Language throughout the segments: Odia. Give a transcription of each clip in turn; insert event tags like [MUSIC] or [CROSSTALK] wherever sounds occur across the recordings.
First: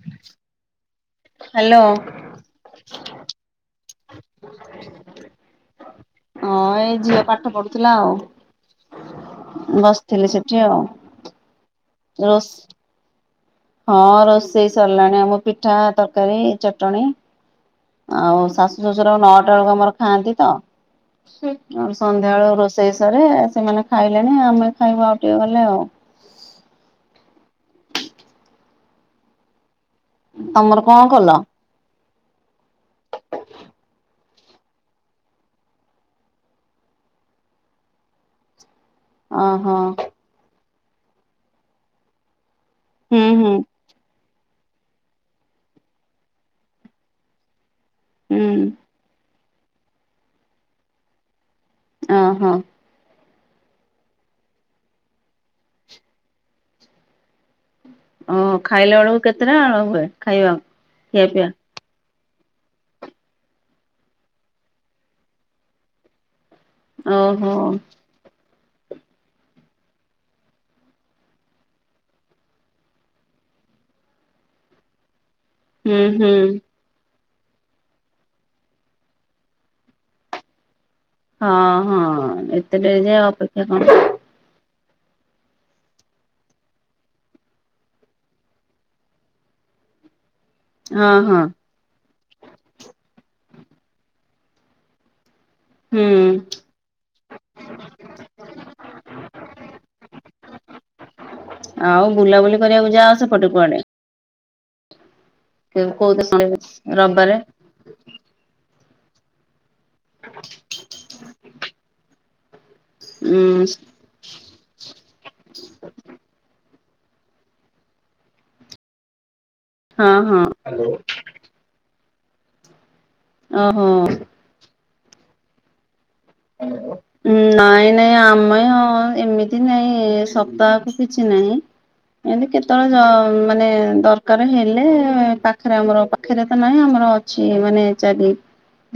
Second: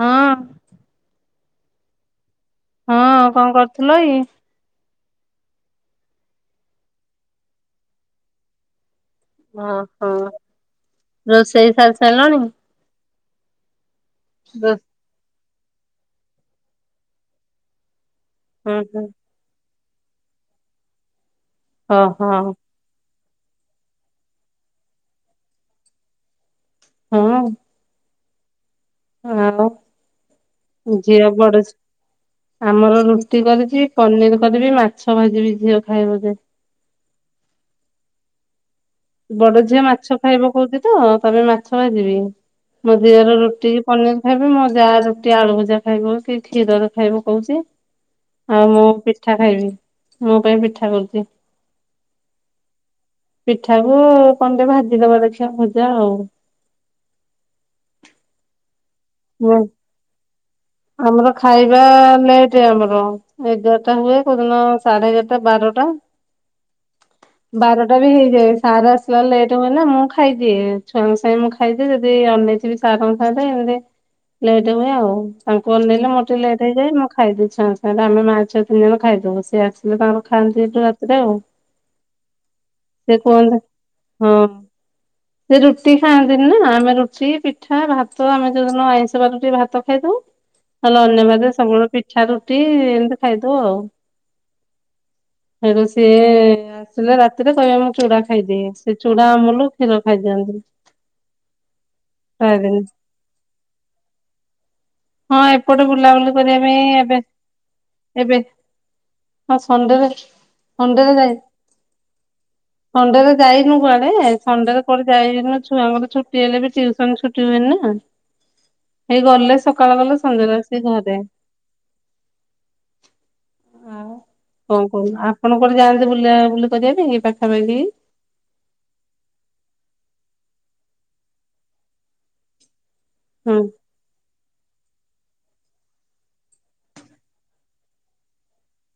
ହଁ ହାଲୋ ହଁ କଣ କରୁଥିଲ ଏଇ? ହଁ ଏଇ ଝିଅ ପାଠ ପଢୁଥିଲା ଆଉ ଓହୋ। ବସିଥିଲି ସେଠି ଆଉ, ରୋଷେଇ ସାରି ସାରିଲଣି? ରୋଷ ହଁ ରୋଷେଇ ସରିଲାଣି। ଆମ ପିଠା, ତରକାରୀ, ଚଟଣି ଆଉ ହୁଁ ଶାଶୁ ହୁଁ। ଶ୍ୱଶୁର ନଅଟା ବେଳକୁ ଆମର ଖାଆନ୍ତି ତ ଆ ଓହୋ ସନ୍ଧ୍ୟାବେଳ ରୋଷେଇ ସ ସେମାନେ ଖାଇଲେଣି, ଆମେ ଖାଇବାୁ ଆଉ ଟିକେ ଗଲେ ଆଉ ହଁ ହଁ ତମର କଣ [UNINTELLIGIBLE] ଝିଅ କଲ? ପଡୁଛି, ଆମର ରୁଟି କରିଛି, ପନିର କରିବି, ମାଛ ଭାଜିବି ଝିଅ ଖାଇବ ଯେ ବଡ ଓହୋ ଝିଅ ମାଛ ଖାଇବ କହୁଛି ତ, ତାପାଇଁ ମାଛ ଭା ଜିବି । ମୋ ହୁଁ ଦିଅର ହୁଁ ରୁଟି କି ପନିର ଖାଇଵେ। ଯାହା ରୁଟି ଆଳୁ ଭଜା ଖାଇବ, କି କ୍ଷୀରର ଖାଇବ କହୁଛି, ହୁଁ ଆଉ ମୁଁ ପିଠା ଖାଇବି, ମୋ ପାଇଁ ପିଠା କରୁଛି । ଓ ହୋ । ପିଠାକୁ କ ଟେ ଭାଜି ଦବା ଦେଖିବା, ଭୂଜା ଆଉ ଓ ଖାଇଲା ବେଳକୁ କେତେଟାେ ହୁଏ? ଖାଇବା ଖିଆ ଆମର ପିଆ ଖାଇବା ଲେଟ ଆମର, ଏଗାରଟା ହୁଏ, କୋଉଦିନ ସାଢେ ଏଗାରଟା ବାରଟା ଓହୋ ବାରଟା ବି ହେଇଯାଏ । ସାର୍ ଆସିଲାେ ଲେଟ୍ ହୁଏ ନା ମୁଁ ଖାଇଦିଏ, ଛୁଆଙ୍କ ସାଙ୍ଗ ମୁଁ ଖାଇଦିଏ, ଯଦି ଅନେଇଥିବି ସାରଙ୍କ ସାଙ୍ଗରେ ଲେଟ ହୁଏ ଆଉ ତାଙ୍କୁ ହୁଁ ଅନେଇଲେ ମୋର ହୁଁ ଟିକେ ଲେଟ୍ ହେଇଯାଏ, ମ ଖାଇଦେ ଛୁଆ ଙ୍କ ସାଙ୍ଗରେ, ଆମେ ମା ଛୁଆ ତିନି ଜଣ ଖାଇଦବୁ, ସିଏ ଆସିଲେ ତାଙ୍କର ଖାଆନ୍ତି ଏଇଠୁ ରାତିରେ ଆଉ ହଁ ହଁ ଏତେ ଟ ସେ ଯା କୁହନ୍ତି ଅପେକ୍ଷା କଣ? ହଁ। ସେ ରୁଟି ଖାଆନ୍ତିନି ନା, ଆମେ ରୁଟି, ପିଠା, ଭାତ ଆମେ ଯୋଉଦିନ ଆଇଁଷ ବାର ଟିକେ ଭାତ ଖାଇଦଉ । ତାଲେ ହଁ ହଁ ଅନ୍ୟମାନେ ସବୁବେଳେ ପିଠା ରୁଟି ଏମିତି ଖାଇଦଉ ଆଉ ଆ ତ ସେ ହୁଁ ଆସିଲେ ରାତିରେ କହିବା ମୁଁ ଚୁଡ଼ା ଖାଇଦିଏ, ସେ ଚୁଡା ଆମଲ କ୍ଷୀର ଖାଇଦିଅନ୍ତି । ଆଉ ବୁଲାବୁଲି କରିବାକୁ ଯାଅ ସେପଟେ, କୁଆଡେ? ହଁ ଏପଟେ କୋଉ ବୁଲାବୁଲି କରିବା ପାଇଁ ଏବେ, ରବିବାରେ ଏବେ ହଁ ସଣ୍ଡେରେ, ସଣ୍ଡେରେ ଯାଇ ସଣ୍ଡେରେ ଉଁ ଯାଇନୁ କୁଆଡେ, ସଣ୍ଡେ ରେ କୁଆଡେ ଯାଇନୁ, ଛୁଆଙ୍କର ଛୁଟି ହେଲେ ବି ଛୁଟି ହୁଏନି ନା, ହେଇ ଗଲେ ସକାଳ ହଁ ଗଲେ, ହଁ ସଂଧ୍ୟାରେ ଆସିକି ଘରେ ଓ ହୋ। ଆଉ କଣ କହୁନ, ଆପଣ କୁଆଡେ ଯାନ୍ତିୁ ବୁଲି କରିବା ପାଇଁ ପାଖାପାଖି ନାଇଁ ନାଇଁ ଆମେ ଏମିତି ନାଇଁ ତାକୁ କିଛି ନାହିଁ, ଏମତି କେତେବେଳେ ହଁ ମାନେ ଦରକାର ହେ ଲେ, ପାଖରେ ଆମର ପାଖରେ ତ ନହିଁ ଆମର ଅଛି ମାନେ ଚାରି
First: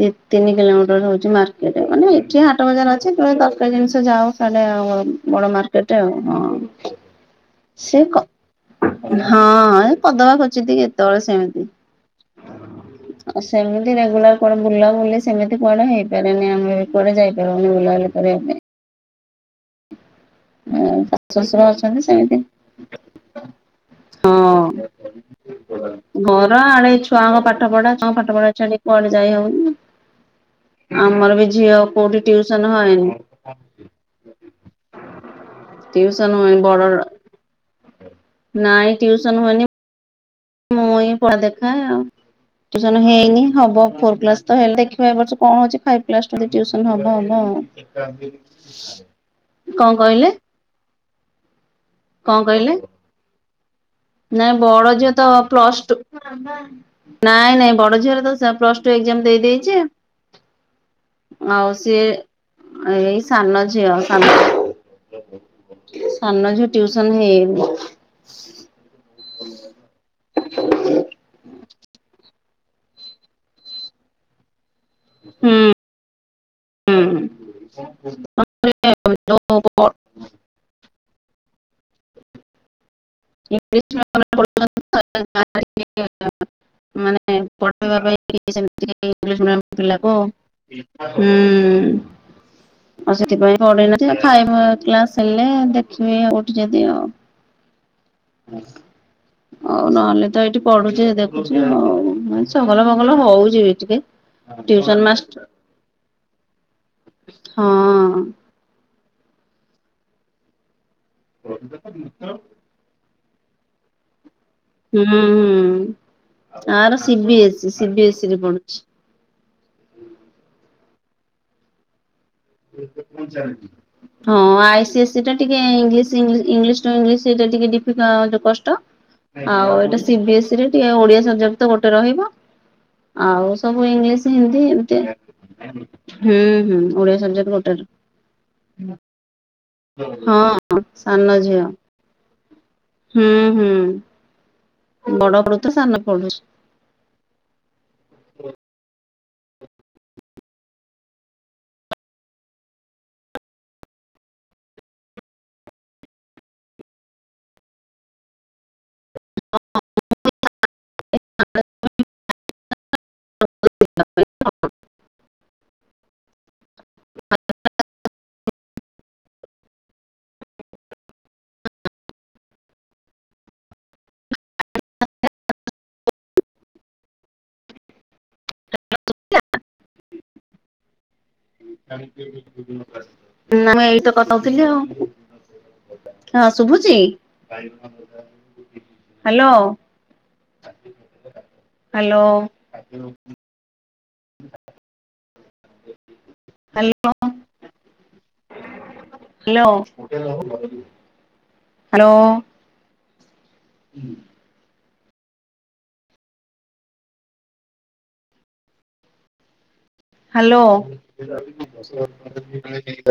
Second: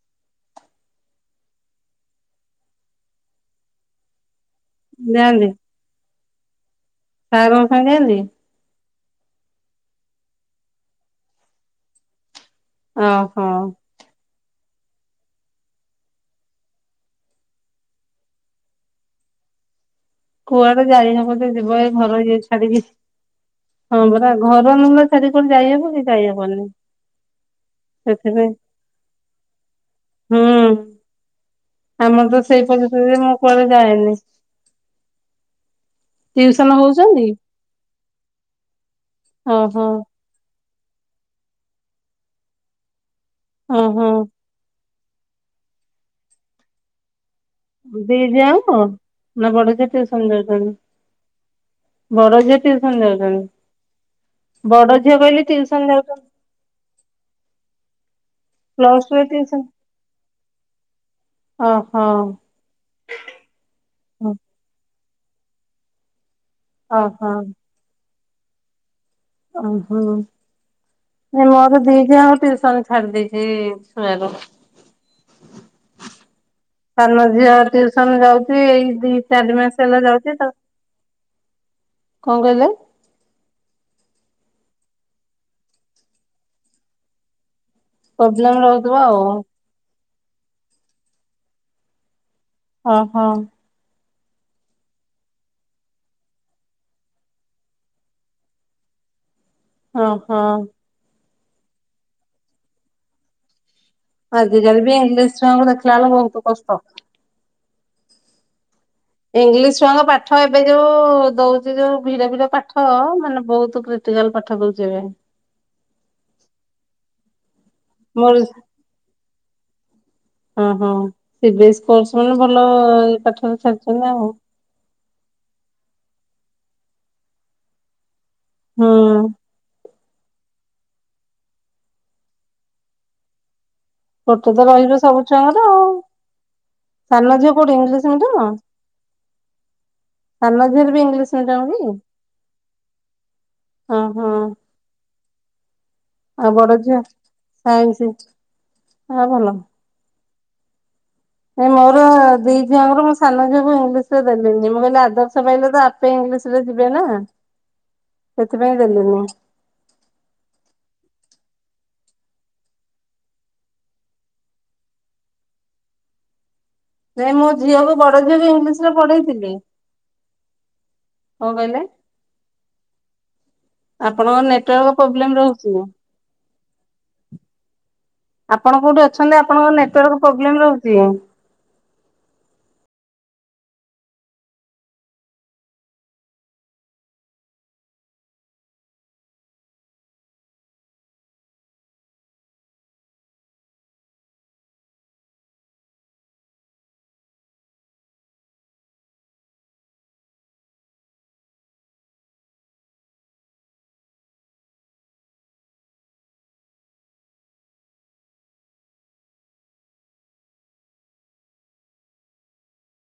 ଦି ତିନି କିଲୋମିଟର ହଉଛି, ମାର୍କେଟରେ ମାନେ ହାଟ ବଜାର ଅଛି, ତମ ତରକାରୀ ଜିନିଷ ଯଉ ଯାଆନ୍ତି ବଡ ମାର୍କେଟ ଆଉ ହଁ। ସାରଙ୍କ ସାଙ୍ଗେ ସେ କ ଯାନ୍ତି? ହଁ ପଦଭ ଖୋଜ ଟ କେତେବେଳେ ସେମିତି ଆଉ ଓହୋ ସେମିତି ରେଗୁଲାର କଣ ବୁଲାବୁଲି ସେମିତି କଆଡ ହେଇପାରେନି ଆମେ କୁଆଡେ ଯାଇପାବୁନି ବୁଲାବୁଲି କରିବା ପାଇଁ। କୁଆଡେ ଯାଇ ଶାଶୁ ହବ ଯେ ଶ୍ୱଶୁର ଯିବ ଏ ଅଛନ୍ତି ଘର ସେମିତି ଇଏ ଛାଡିକି ହଁ ପରା ଘର ନୁଲା ଛାଡି କୁଆଡେ ଯାଇହବ ହଁ କି ଘର ଯାଇହବନି ଆଡେ ଛୁଆଙ୍କ ପାଠ ପଢା ଙ୍କ ପାଠ ପଢା ସେଥିପାଇଁ ଚୁଆ ଛାଡି କୁଆଡେ ଯାଇ ହଉନି, ହୁଁ। ଆମର ବି ଝିଅ କ ଆମର ତ ସେଇ ଟିଉସନ ହନ ପରିସ୍ଥିତିରେ ମୁଁ କୁଆଡେ ଯାଏନି ଟିଉସନ ହ ବର ନାଇଁ ଟ୍ୟୁସନ ହୁଏନି ଓହୋ ମୁଁ ଏ ପଢା ଦେଖା, ଆସ ହେଇନି ହବ ଓହୋ ଫୋର କ୍ଲାସ ତ ହେଲେ ଦେଖ ର୍ଷ କଣ ହଛି ଫାଇଭ୍ସ ଟୁୁସନ ହବ। ଦି ଯାଆଙ୍କ? ନା ବଡ ଝିଅ କଣ ଟିଉସନ କହିଲେ? ଯାଉଛନ୍ତି ବଡ କଣ ଯିଏ କହିଲେ ଟ୍ୟୁସନ ଯାଉଛନ୍ତି? ନାଇଁ ବଡ ଝିଅ ତ କହିଲି ଟିଉସନ ପ୍ଲସ ଟୁ ଯାଉଛନ୍ତି ନାଇଁ, ନାଇଁ ବଡ ଝିଅରେ ତ ପ୍ଲସ ଟୁ ଏଜାମ ଦେଇଛି ଆଉ ସିଏ ଓହୋ। ଏଇ ସାନ ଝିଅ ସାନ ସାନ ଝିଅ ଟ୍ୟୁଶନ୍ ଓହୋ ହେନି। ଓହୋ [INAUDIBLE] ମୋର ଦି ଯ ଆଉ ଟିଉସନ ଛାଡି ଦେଇଛି ଶୁଣାରୁ ହୁଁ। ତାମ ଝିଅ ଟୁସନ ଯାଉଛି, ଏଇ ଦି ଚାରି ମାସ ହେଲା ଯାଉଛି ତ କଣ କହିଲ? [UNINTELLIGIBLE] ମାନେ ପଢ଼ ପାଇଁ [UNINTELLIGIBLE] ପ୍ରୋବ୍ଲେମ ସେ ମି ରହୁଥିବ ଆଉ ପିଲା। ଓ ହୁଁ ଆଉ ଓହୋ ସେଥିପାଇଁ ସେ ଖାଇବ କ୍ଲାସ ହେଲେ ଦେଖିବି ଆ ଉଠି ଯଦି ଆଉ ଆଉ ନହେଲେ ଓହୋ ତ ଏଇଠି ପଢୁଛି ଦେ ଆଉ ଜଙ୍ଗଲ ବଙ୍ଗଲ ହଉଛି। ଟିକେ। ଆଜି ଯଦି ଟିଉସନ ମାଷ୍ଟ ବିଶଆଙ୍କୁ ଦେଖିଲା ବେଳ ବହୁତ କଷ୍ଟ। ହଁ। ଇଂଲିଶ ଛୁଆ ଙ୍କ ପାଠ ଏବେ ଯୋଉ ଦଉଛି, ଯୋଉ ଭିଡ ଭିଡ ପାଠ ମାନେ ବହୁତ କ୍ରଟିକାଲ। ହୁଁ ହୁଁ, ଆର ସିିବିସି ସିିବି ଏସିିରେ ମୋର ପଡୁଛି। ହୁଁ। ଓହୋ ସ ବି ଏସ୍ ମାନେ ଭଲ ପାଠରେ ଛାଡିଛନ୍ତି ଆଉ। ସେଟା ଟିକେ ଇଂଲିଶ ଇଂଲିଶ ଇଂଲିଶ ସହିତ ଟିକେ ଡ଼ିଫିକଲ୍ଟ କଷ୍ଟ ହୁଁ ଆଉ ଏଇଟା ସିବି ଏସ୍ ଇ ରେ ଟ ଓଡ଼ିଆ ସବଜେକ୍ଟ ତ ଗୋଟେ ରହିବ ଆଉ ସବୁ ଇଂଲିଶ ଗୋଟେ ହିନ୍ଦୀ ତ ରହିବ ଏମିତି ସବୁ ଛୁଆଙ୍କର ହ୍ନୁ ହ୍ନୁ ଓଡ଼ିଆ ସବଜେକ୍ଟ କୋଉଁଠି ଗୋଟେରେ ଓଡ଼ିଆ ସବୁଯାକ? ହଁ ସାନ ଝିଅ। ମିଡିୟମ କି ହୁଁ ହୁଁ ହଁ ହଁ ବଡ଼ ବଡ଼ ତ ସାନ ପଢୁଛି। ଆଉ ବଡ଼ ଝି ସାଇନ୍ସ ହଁ ଭଲ। ନ ମୋର ଦି ଝିଅଙ୍କର ମୋ ସାନ ଝିଅକୁ ଇଂଲିଶ ରେ ଦେଲିନି ମୁଁ କହିଲି ଆଦର୍ଶ ପାଇଲେ ତ ଆପେ ଇଂଲିଶ ରେ ଯିବେ ନା ସେଥିପାଇଁ ଦେଲିନି। [UNINTELLIGIBLE] ସେ ମୋ ଝିଅକୁ ବ ଇଂଲିଶ ରେ ପଢ଼େଇ ଥିଲି। କଣ କହିଲେ? ଆପଣଙ୍କ ନେଟୱାର୍କ ପ୍ରୋବ୍ଲେମ ରହୁଛି। ଆପଣ କୋଉଁଠି ଅଛନ୍ତି? ଆପଣଙ୍କ ନେଟାର୍କ ପ୍ରୋବ୍ଲେମ ରହୁଛି। ଆମେ ଏଇ ତ କଥା ହଉଥିଲି ଆଉ ହଁ ଶୁଭୁଛି? Hello. Hello. Hello. Hello hello. ହୁଁ। ହ୍ୟାଲୋ।